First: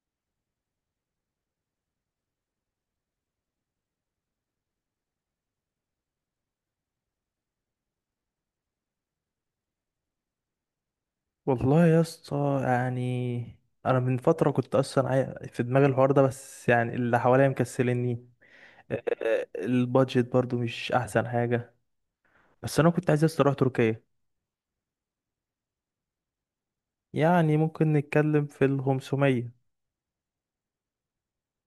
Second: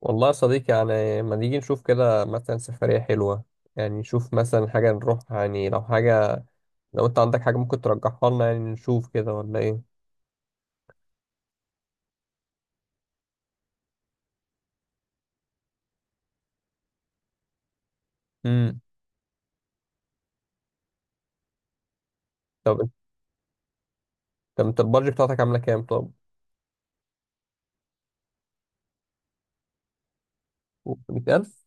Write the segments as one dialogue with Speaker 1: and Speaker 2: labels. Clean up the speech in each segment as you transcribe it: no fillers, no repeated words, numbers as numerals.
Speaker 1: والله يا صديقي، يعني ما نيجي نشوف كده مثلا سفرية حلوة؟ يعني نشوف مثلا حاجة نروح، يعني لو حاجة، لو انت عندك حاجة ممكن ترجحها لنا، يعني نشوف كده ولا ايه؟
Speaker 2: والله يا اسطى، يعني انا من فتره كنت اصلا في دماغي الحوار ده، بس يعني اللي حواليا مكسلني.
Speaker 1: امم.
Speaker 2: البادجت برضو مش احسن حاجه.
Speaker 1: طب
Speaker 2: بس انا
Speaker 1: انت
Speaker 2: كنت عايز يا اسطى اروح تركيا.
Speaker 1: طب انت البادجت بتاعتك عاملة كام طب؟
Speaker 2: يعني ممكن نتكلم في ال 500.
Speaker 1: 500000؟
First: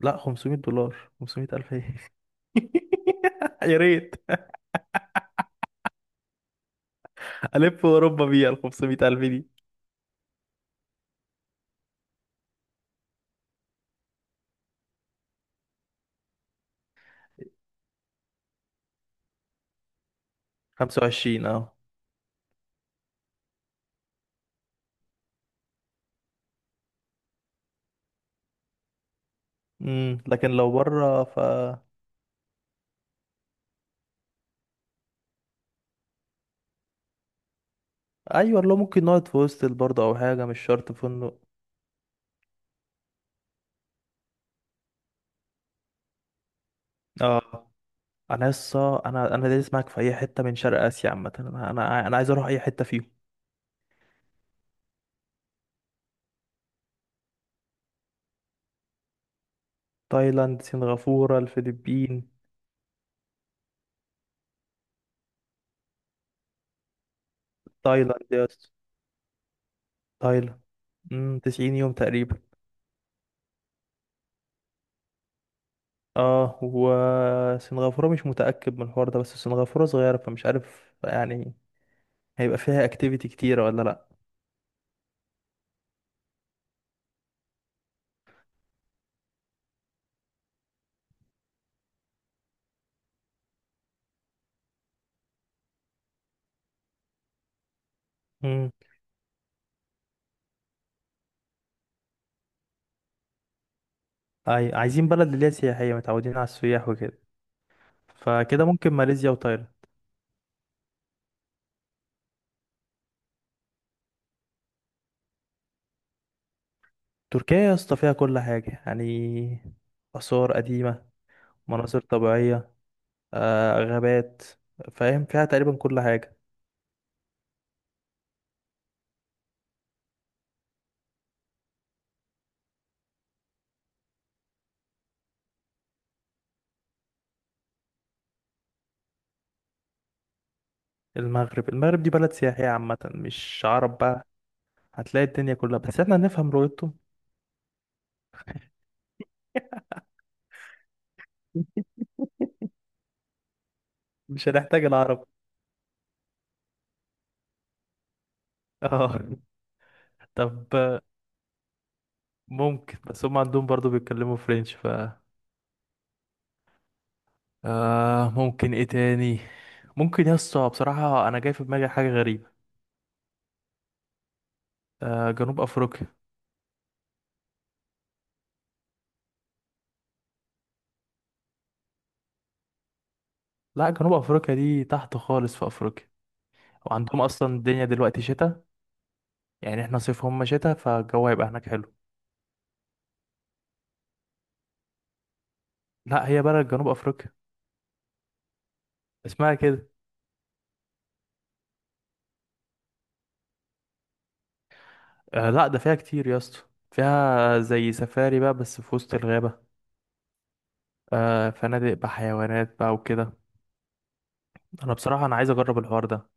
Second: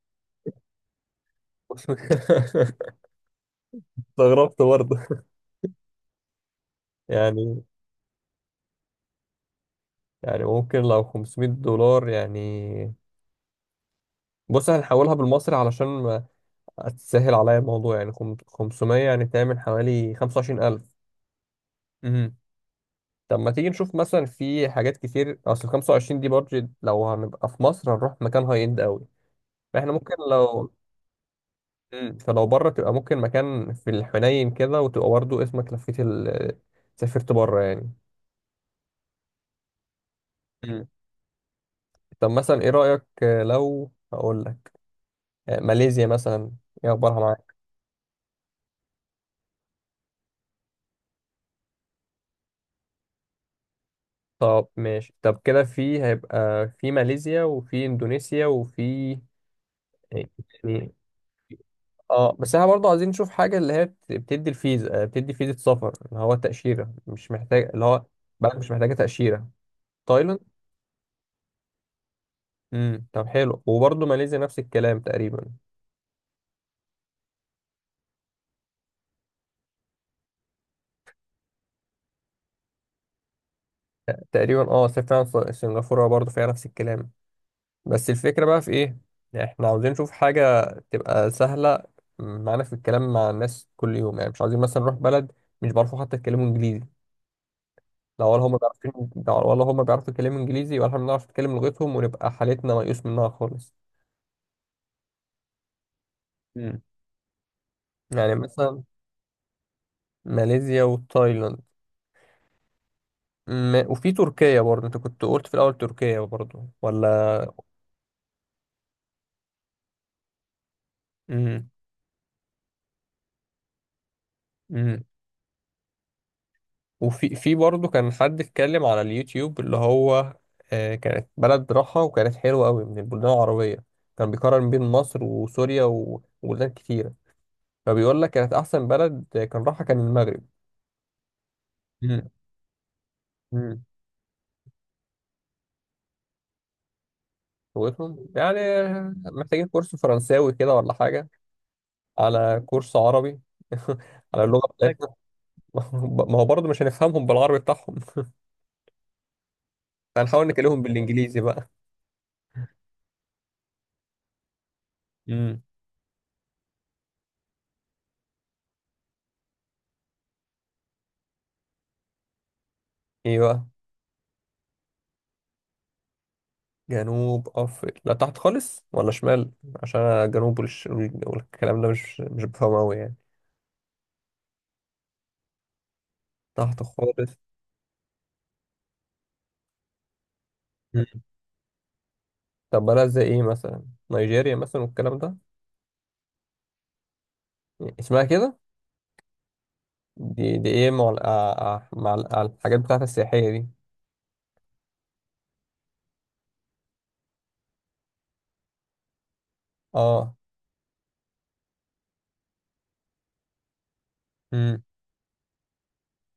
Speaker 2: لا، $500. 500 الف ايه؟ يا ريت.
Speaker 1: استغربت برضه يعني
Speaker 2: الف اوروبا بيها ال 500 الف دي.
Speaker 1: يعني ممكن لو $500 يعني. بص هنحولها بالمصري علشان ما تسهل عليا الموضوع، يعني 500 يعني تعمل حوالي 25000.
Speaker 2: 25، اه.
Speaker 1: طب ما تيجي نشوف مثلا في حاجات كتير، اصل 25 دي بادجت، لو هنبقى في مصر هنروح مكان هاي اند قوي، فاحنا ممكن
Speaker 2: لكن لو
Speaker 1: لو
Speaker 2: بره ف.
Speaker 1: مم. فلو بره تبقى ممكن مكان في الحنين كده، وتبقى برضه اسمك لفيت ال... آه، سافرت بره يعني.
Speaker 2: ايوه، لو ممكن نقعد في هوستل برضه او حاجه مش
Speaker 1: مم.
Speaker 2: شرط فندق.
Speaker 1: طب مثلا ايه رأيك؟ لو هقول لك ماليزيا مثلا، ايه اخبارها معاك؟
Speaker 2: اه، انا لسه انا دايس معاك في اي حته من شرق اسيا عامه، انا عايز اروح اي حته فيهم.
Speaker 1: طب ماشي، طب كده في هيبقى في ماليزيا وفي اندونيسيا وفي،
Speaker 2: تايلاند،
Speaker 1: يعني.
Speaker 2: سنغافوره، الفلبين.
Speaker 1: اه بس احنا برضه عايزين نشوف حاجة اللي هي بتدي الفيزا، بتدي فيزا سفر، اللي هو تأشيرة مش محتاج، اللي هو
Speaker 2: تايلاند يا
Speaker 1: بلد
Speaker 2: اسطى،
Speaker 1: مش محتاجة تأشيرة. تايلاند.
Speaker 2: تايلاند. 90 يوم تقريبا.
Speaker 1: امم. طب حلو، وبرضه ماليزيا نفس الكلام تقريبا.
Speaker 2: اه، وسنغافوره مش متاكد من الحوار ده، بس سنغافوره صغيره فمش عارف يعني. هيبقى فيها اكتيفيتي كتيره ولا لا؟
Speaker 1: تقريبا اه، فعلا سنغافورة برضه فيها نفس الكلام. بس الفكرة بقى في ايه؟ احنا عاوزين نشوف حاجة تبقى سهلة معانا في الكلام مع الناس كل يوم، يعني مش عايزين مثلا نروح بلد مش بيعرفوا حتى يتكلموا انجليزي، لا ولا هم
Speaker 2: امم
Speaker 1: بيعرفوا، ولا هم بيعرفوا يتكلموا انجليزي، ولا احنا بنعرف نتكلم لغتهم، ونبقى حالتنا ميؤوس منها خالص.
Speaker 2: اي، عايزين بلد اللي هي سياحيه، متعودين على السياح وكده.
Speaker 1: يعني
Speaker 2: فكده
Speaker 1: مثلا
Speaker 2: ممكن ماليزيا وتايلاند.
Speaker 1: ماليزيا وتايلاند. وفي تركيا برضه، انت كنت قلت في الاول تركيا برضه ولا؟
Speaker 2: تركيا يا اسطى فيها كل حاجه يعني. آثار قديمة،
Speaker 1: امم
Speaker 2: مناظر طبيعية، غابات.
Speaker 1: امم
Speaker 2: فاهم فيها تقريبا كل حاجة.
Speaker 1: وفي في برضه كان حد اتكلم على اليوتيوب، اللي هو آه، كانت بلد راحة وكانت حلوة قوي من البلدان العربية. كان بيقارن بين مصر وسوريا وبلدان كتيرة، فبيقول لك كانت أحسن بلد، كان راحة، كان المغرب.
Speaker 2: المغرب، المغرب دي
Speaker 1: امم
Speaker 2: بلد سياحية عامة مش
Speaker 1: امم
Speaker 2: عرب بقى. هتلاقي الدنيا كلها، بس احنا هنفهم لغتهم.
Speaker 1: لغتهم يعني. محتاجين كورس فرنساوي كده ولا حاجة؟ على كورس عربي. على
Speaker 2: مش
Speaker 1: اللغة
Speaker 2: هنحتاج
Speaker 1: بتاعتهم.
Speaker 2: العرب.
Speaker 1: ما هو برضه مش هنفهمهم بالعربي بتاعهم.
Speaker 2: اه.
Speaker 1: هنحاول
Speaker 2: طب
Speaker 1: نكلمهم بالانجليزي بقى.
Speaker 2: ممكن، بس هم عندهم برضو بيتكلموا فرنش ف.
Speaker 1: امم
Speaker 2: ممكن ايه تاني؟ ممكن يا اسطى بصراحة انا جاي في دماغي حاجة غريبة.
Speaker 1: ايه بقى؟
Speaker 2: جنوب افريقيا.
Speaker 1: جنوب افريقيا؟ لا تحت خالص ولا شمال؟ عشان أنا جنوب والكلام ده مش بفهمه قوي يعني.
Speaker 2: لا، جنوب افريقيا دي تحت خالص في افريقيا.
Speaker 1: تحت
Speaker 2: وعندهم
Speaker 1: خالص.
Speaker 2: اصلا الدنيا دلوقتي شتاء. يعني احنا صيف هم شتاء،
Speaker 1: مم.
Speaker 2: فالجو هيبقى هناك حلو.
Speaker 1: طب بلد زي ايه مثلا؟ نيجيريا مثلا والكلام ده؟
Speaker 2: لا، هي بلد جنوب افريقيا،
Speaker 1: اسمها كده.
Speaker 2: اسمها كده.
Speaker 1: دي دي ايه مع مع الحاجات بتاعت السياحية دي؟
Speaker 2: لا، ده فيها كتير يا اسطى. فيها زي سفاري بقى بس في وسط الغابة.
Speaker 1: اه.
Speaker 2: فنادق بحيوانات بقى وكده.
Speaker 1: امم.
Speaker 2: انا بصراحة انا عايز اجرب الحوار ده.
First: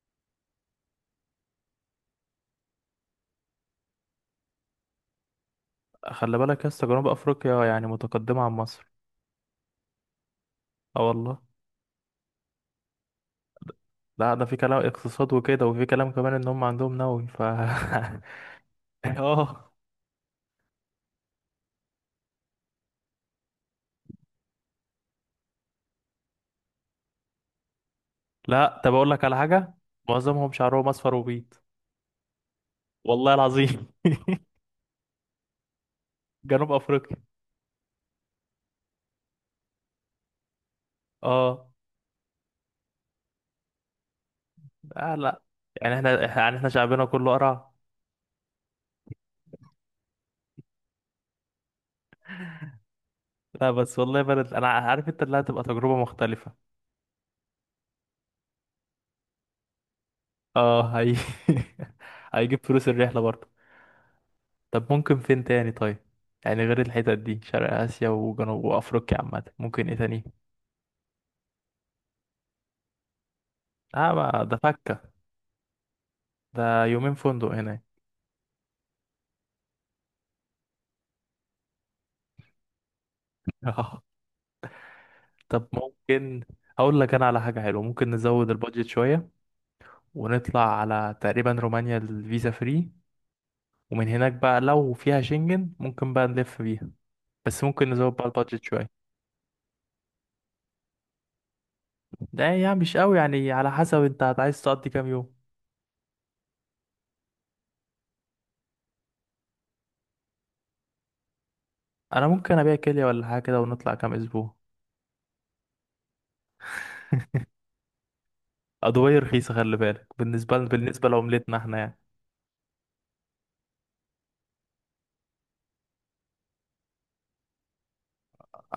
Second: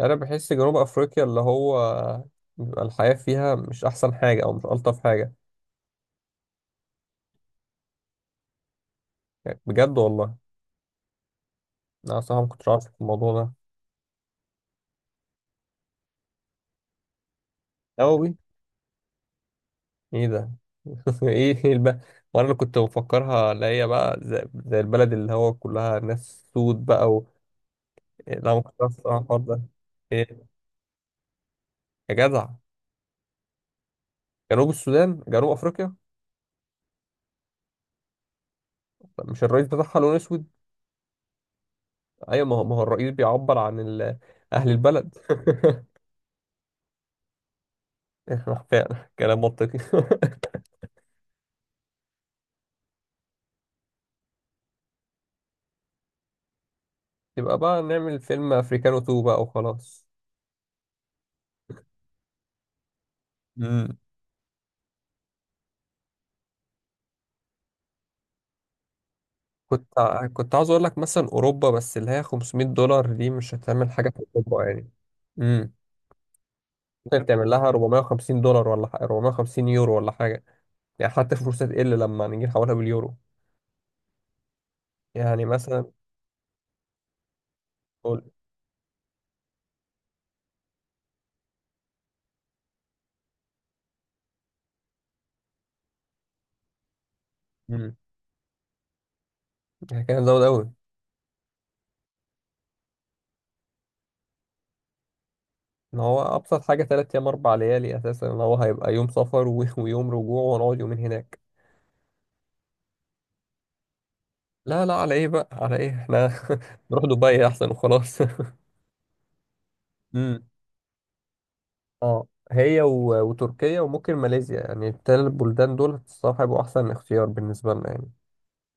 Speaker 1: انا بحس جنوب افريقيا اللي هو بيبقى الحياة فيها مش احسن حاجة او مش الطف حاجة.
Speaker 2: خلي بالك يا اسطى، جنوب افريقيا يعني متقدمة عن مصر.
Speaker 1: يعني بجد والله؟
Speaker 2: اه والله.
Speaker 1: لا صعب كنت عارف الموضوع ده.
Speaker 2: لا، ده في كلام اقتصاد وكده، وفي كلام كمان ان هم عندهم نووي ف
Speaker 1: لا والله.
Speaker 2: اه،
Speaker 1: ايه ده؟ ايه الب... وانا اللي كنت مفكرها اللي هي بقى زي البلد اللي هو كلها ناس سود بقى و... لا ما كنتش
Speaker 2: لا.
Speaker 1: عارف
Speaker 2: طب اقول
Speaker 1: الصراحة
Speaker 2: لك على
Speaker 1: الحوار ده.
Speaker 2: حاجة.
Speaker 1: ايه
Speaker 2: معظمهم شعرهم اصفر وبيض.
Speaker 1: يا جدع؟
Speaker 2: والله العظيم.
Speaker 1: جنوب السودان؟ جنوب افريقيا؟
Speaker 2: جنوب افريقيا.
Speaker 1: مش الرئيس بتاعها لون اسود؟
Speaker 2: اه،
Speaker 1: ايوه، ما هو الرئيس بيعبر عن ال... اهل البلد.
Speaker 2: لا. يعني احنا يعني احنا شعبنا كله قرع.
Speaker 1: فعلا كلام منطقي.
Speaker 2: لا بس والله بلد، انا عارف انت اللي هتبقى تجربة مختلفة.
Speaker 1: يبقى بقى نعمل فيلم افريكانو 2 بقى وخلاص.
Speaker 2: اه هي. هيجيب فلوس الرحلة برضه.
Speaker 1: مم.
Speaker 2: طب ممكن فين تاني طيب؟ يعني غير الحتت دي شرق آسيا وجنوب وأفريقيا عامة، ممكن
Speaker 1: كنت
Speaker 2: ايه تاني؟
Speaker 1: كنت عاوز اقول لك مثلا اوروبا، بس اللي هي $500 دي مش هتعمل حاجه
Speaker 2: اه،
Speaker 1: في
Speaker 2: ما ده
Speaker 1: اوروبا يعني.
Speaker 2: فكة.
Speaker 1: امم
Speaker 2: ده يومين
Speaker 1: ممكن
Speaker 2: فندق
Speaker 1: تعمل لها
Speaker 2: هناك.
Speaker 1: $450 ولا حاجة، 450 يورو ولا حاجه، يعني حتى فلوسها تقل لما نيجي نحولها باليورو،
Speaker 2: اه.
Speaker 1: يعني
Speaker 2: طب
Speaker 1: مثلا.
Speaker 2: ممكن. هقول لك انا على حاجة حلوة، ممكن
Speaker 1: قول.
Speaker 2: نزود البادجت شوية. ونطلع على تقريبا رومانيا، الفيزا فري. ومن هناك بقى لو فيها شنجن ممكن بقى نلف بيها. بس ممكن
Speaker 1: امم
Speaker 2: نزود بقى البادجت شوية.
Speaker 1: كان زود قوي.
Speaker 2: ده يعني مش قوي يعني، على حسب انت عايز تقضي كام يوم.
Speaker 1: ان هو ابسط حاجه 3 ايام 4 ليالي، اساسا ان هو هيبقى يوم سفر ويوم رجوع ونقعد يومين هناك.
Speaker 2: انا ممكن ابيع كلية ولا حاجة كده ونطلع كام اسبوع.
Speaker 1: لا لا، على ايه بقى، على ايه احنا نروح دبي احسن وخلاص.
Speaker 2: ادوية رخيصة خلي بالك،
Speaker 1: امم
Speaker 2: بالنسبة لعملتنا احنا يعني.
Speaker 1: اه، هي و... وتركيا وممكن ماليزيا، يعني التلات بلدان دول الصراحة هيبقوا أحسن اختيار بالنسبة لنا يعني.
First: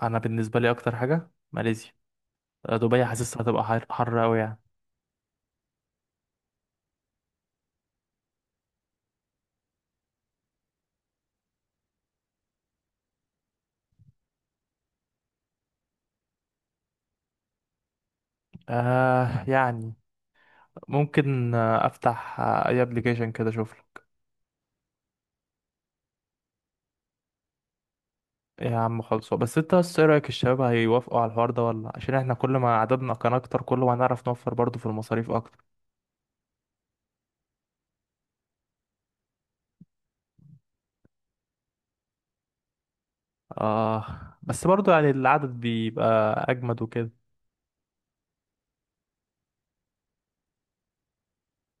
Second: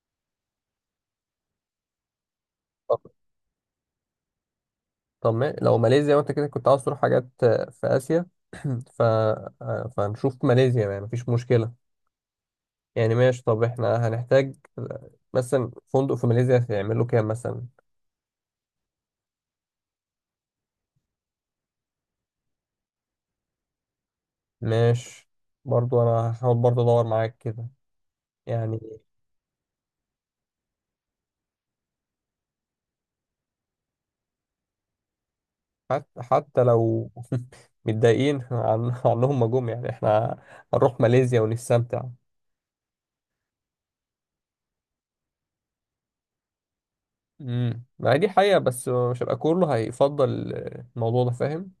Speaker 2: انا بالنسبة لي اكتر حاجة ماليزيا.
Speaker 1: طب،
Speaker 2: دبي حاسسها هتبقى حر حر قوي يعني.
Speaker 1: طب لو ماليزيا، وأنت كده كنت عاوز تروح حاجات في آسيا. ف... آه، فنشوف ماليزيا يعني، مفيش مشكلة. يعني ماشي، طب احنا هنحتاج مثلا فندق في ماليزيا هيعمله كام مثلا؟
Speaker 2: يعني ممكن، افتح اي ابلكيشن كده اشوف له.
Speaker 1: ماشي. برضو أنا هحاول برضو أدور معاك كده
Speaker 2: ايه يا
Speaker 1: يعني.
Speaker 2: عم؟ خلصوا بس انت، بس ايه رايك؟ الشباب هيوافقوا على الحوار ده ولا؟ عشان احنا كل ما عددنا كان اكتر كل ما هنعرف نوفر برضه في المصاريف اكتر.
Speaker 1: حتى حتى لو متضايقين عنهم ما جم، يعني احنا هنروح ماليزيا ونستمتع.
Speaker 2: اه، بس برضه يعني العدد بيبقى اجمد وكده.
Speaker 1: ما هي دي حقيقة، بس مش هيبقى كله هيفضل الموضوع ده فاهم.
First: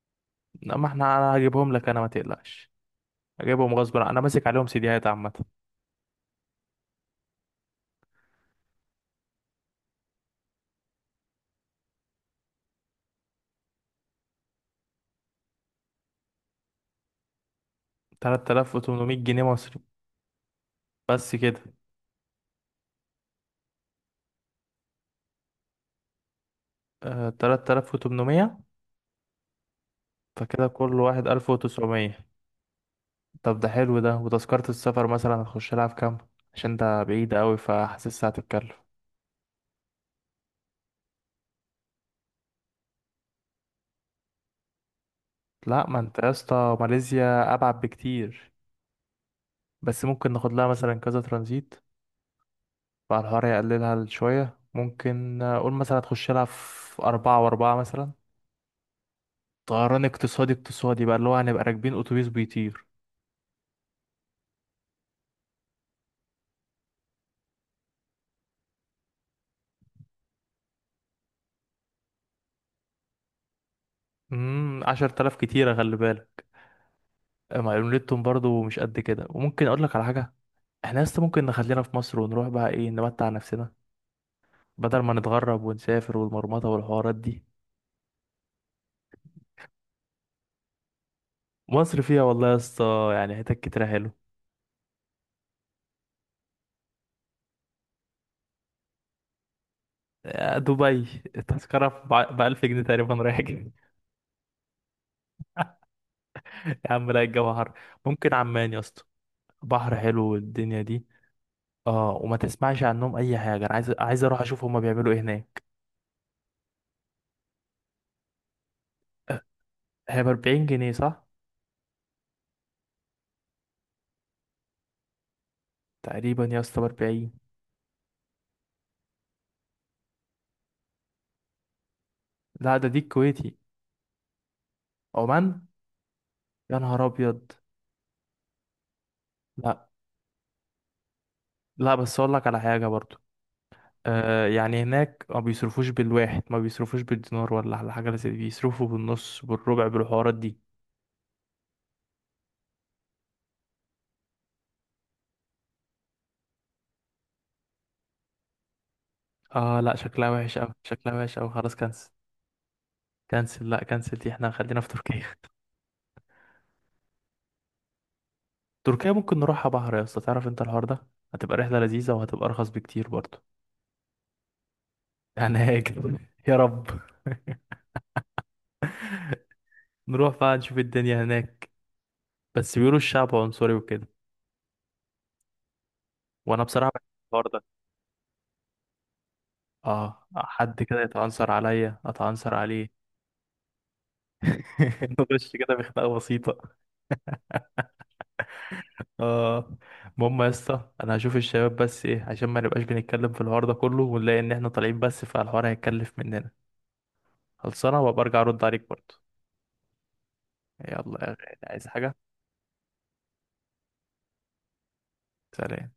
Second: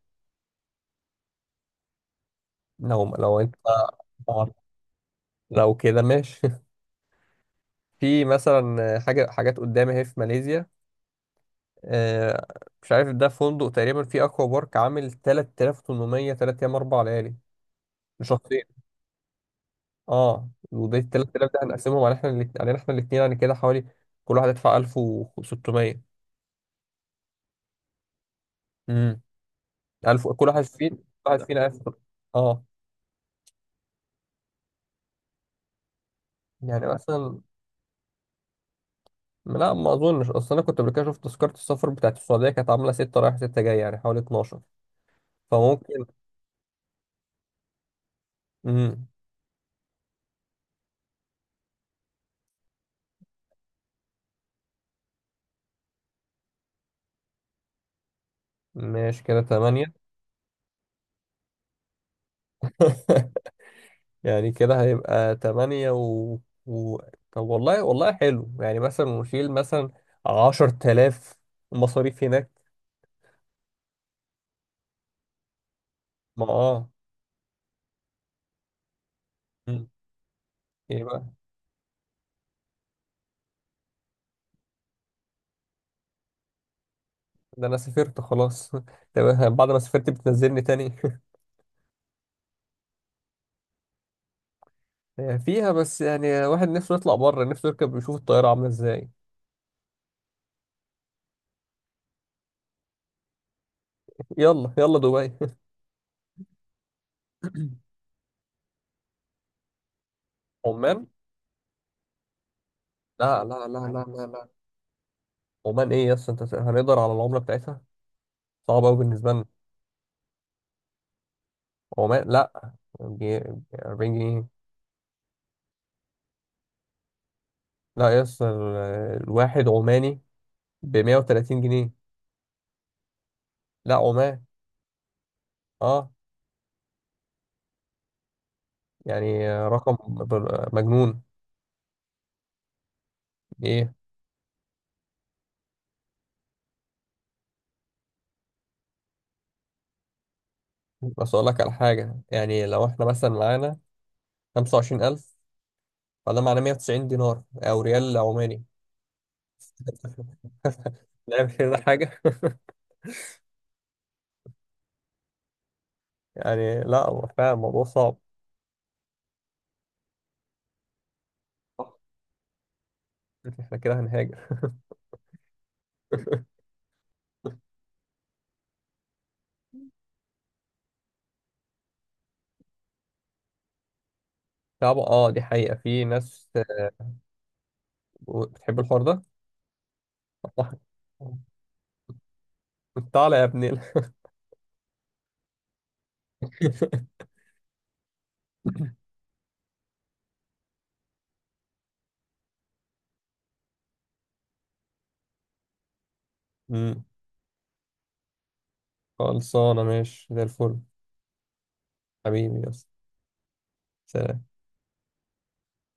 Speaker 2: لا، ما احنا انا هجيبهم لك، انا ما تقلقش.
Speaker 1: لو انت
Speaker 2: هجيبهم غصب عني. انا ماسك عليهم سيديهات عامة.
Speaker 1: لو كده ماشي. في مثلا حاجة، حاجات قدامي اهي في ماليزيا. آه، مش عارف ده فندق تقريبا في اكوا بارك عامل 3800، 3 ايام 4 ليالي لشخصين.
Speaker 2: 3800 جنيه مصري
Speaker 1: اه، وده ال
Speaker 2: بس
Speaker 1: 3000 ده
Speaker 2: كده.
Speaker 1: هنقسمهم على احنا الاتنين، علينا احنا الاثنين، يعني كده حوالي كل واحد يدفع 1600.
Speaker 2: 3800،
Speaker 1: امم 1000 كل واحد
Speaker 2: فكده
Speaker 1: فينا،
Speaker 2: كل
Speaker 1: كل
Speaker 2: واحد
Speaker 1: واحد فينا 1000.
Speaker 2: 1900.
Speaker 1: اه،
Speaker 2: طب ده حلو ده. وتذكرة السفر مثلا هتخش لها في كام؟ عشان
Speaker 1: يعني
Speaker 2: ده بعيد
Speaker 1: مثلا.
Speaker 2: قوي فحاسسها هتتكلف.
Speaker 1: لا ما اظنش، اصل انا كنت قبل كده شفت تذكره السفر بتاعت السعوديه كانت عامله 6 رايح 6 جاي، يعني حوالي 12.
Speaker 2: لا، ما
Speaker 1: فممكن.
Speaker 2: انت يا اسطى ماليزيا ابعد بكتير.
Speaker 1: امم
Speaker 2: بس ممكن ناخد لها مثلا كذا ترانزيت. فالحوار يقللها شوية، ممكن قول مثلا هتخش لها في أربعة وأربعة مثلا.
Speaker 1: ماشي كده 8.
Speaker 2: طيران اقتصادي اقتصادي بقى، اللي هو هنبقى راكبين اتوبيس بيطير.
Speaker 1: يعني كده هيبقى 8 و... و... طب والله والله حلو، يعني مثلا نشيل مثلا 10000 مصاريف هناك.
Speaker 2: 10,000 كتيرة خلي
Speaker 1: ما
Speaker 2: بالك.
Speaker 1: اه.
Speaker 2: مع ليلتهم برضو مش قد كده. وممكن اقول
Speaker 1: مم.
Speaker 2: لك على حاجة. احنا
Speaker 1: ايه
Speaker 2: لسه
Speaker 1: بقى؟
Speaker 2: ممكن نخلينا في مصر ونروح بقى ايه، نمتع نفسنا. بدل ما نتغرب ونسافر والمرمطة والحوارات دي.
Speaker 1: ده انا سافرت خلاص. طب بعد ما سافرت بتنزلني تاني؟
Speaker 2: مصر فيها والله يا اسطى يعني حتت كتيرة حلو.
Speaker 1: فيها بس يعني واحد نفسه يطلع بره، نفسه يركب يشوف الطياره عامله ازاي.
Speaker 2: دبي التذكرة ب 1000 جنيه تقريبا رايح جاي.
Speaker 1: يلا يلا دبي.
Speaker 2: يا عم لا، الجو حر. ممكن عمان يا اسطى. بحر حلو والدنيا دي.
Speaker 1: عمان.
Speaker 2: اه، وما تسمعش عنهم اي
Speaker 1: لا
Speaker 2: حاجة.
Speaker 1: لا
Speaker 2: انا
Speaker 1: لا
Speaker 2: عايز
Speaker 1: لا
Speaker 2: عايز
Speaker 1: لا
Speaker 2: اروح
Speaker 1: لا.
Speaker 2: اشوف هما بيعملوا ايه هناك.
Speaker 1: عمان ايه يس؟ انت هنقدر على العملة بتاعتها؟ صعب قوي بالنسبة لنا.
Speaker 2: هي ب 40 جنيه صح؟
Speaker 1: عمان لا. جي- 40 جنيه؟
Speaker 2: تقريبا يا اسطى ب 40.
Speaker 1: لا يس الواحد عماني ب 130 جنيه.
Speaker 2: لا، ده دي الكويتي.
Speaker 1: لا عمان.
Speaker 2: عمان.
Speaker 1: اه.
Speaker 2: يا نهار ابيض.
Speaker 1: يعني
Speaker 2: لا،
Speaker 1: رقم مجنون.
Speaker 2: لا. بس اقول لك على حاجه برضو.
Speaker 1: ايه
Speaker 2: يعني هناك ما بيصرفوش بالواحد، ما بيصرفوش بالدينار ولا على حاجه زي دي، بيصرفوا بالنص بالربع بالحوارات دي.
Speaker 1: بس اقول لك على حاجة، يعني لو احنا مثلا معانا 25000، فده معناه 190 دينار او ريال عماني.
Speaker 2: اه لا، شكلها وحش قوي، شكلها وحش قوي،
Speaker 1: نعمل
Speaker 2: خلاص
Speaker 1: كده
Speaker 2: كنسل.
Speaker 1: حاجة.
Speaker 2: كنسل، لا كنسل، دي احنا خلينا في تركيا.
Speaker 1: يعني لا هو فعلا الموضوع صعب.
Speaker 2: تركيا ممكن نروحها بحر يا اسطى، تعرف انت الحوار ده. هتبقى رحله لذيذه وهتبقى ارخص بكتير برضو.
Speaker 1: احنا كده هنهاجر.
Speaker 2: هناك. يا رب نروح بقى نشوف الدنيا هناك. بس بيقولوا الشعب عنصري وكده.
Speaker 1: صعبة اه، دي حقيقة في ناس
Speaker 2: وانا بصراحه بحب الحوار ده.
Speaker 1: بتحب الحوار ده.
Speaker 2: اه، حد كده يتعنصر عليا اتعنصر عليه.
Speaker 1: الله تعالى يا ابني.
Speaker 2: نخش كده بخناقه بسيطه. اه، المهم يا اسطى انا هشوف الشباب، بس ايه، عشان ما نبقاش بنتكلم في الحوار ده كله ونلاقي ان احنا طالعين بس فالحوار هيتكلف مننا.
Speaker 1: أمم،
Speaker 2: خلصانه، وابقى ارجع ارد عليك برضه.
Speaker 1: خلصانة ماشي زي الفل.
Speaker 2: يلا يا غالي، عايز حاجه؟
Speaker 1: حبيبي يا اسطى. سلام.
Speaker 2: سلام.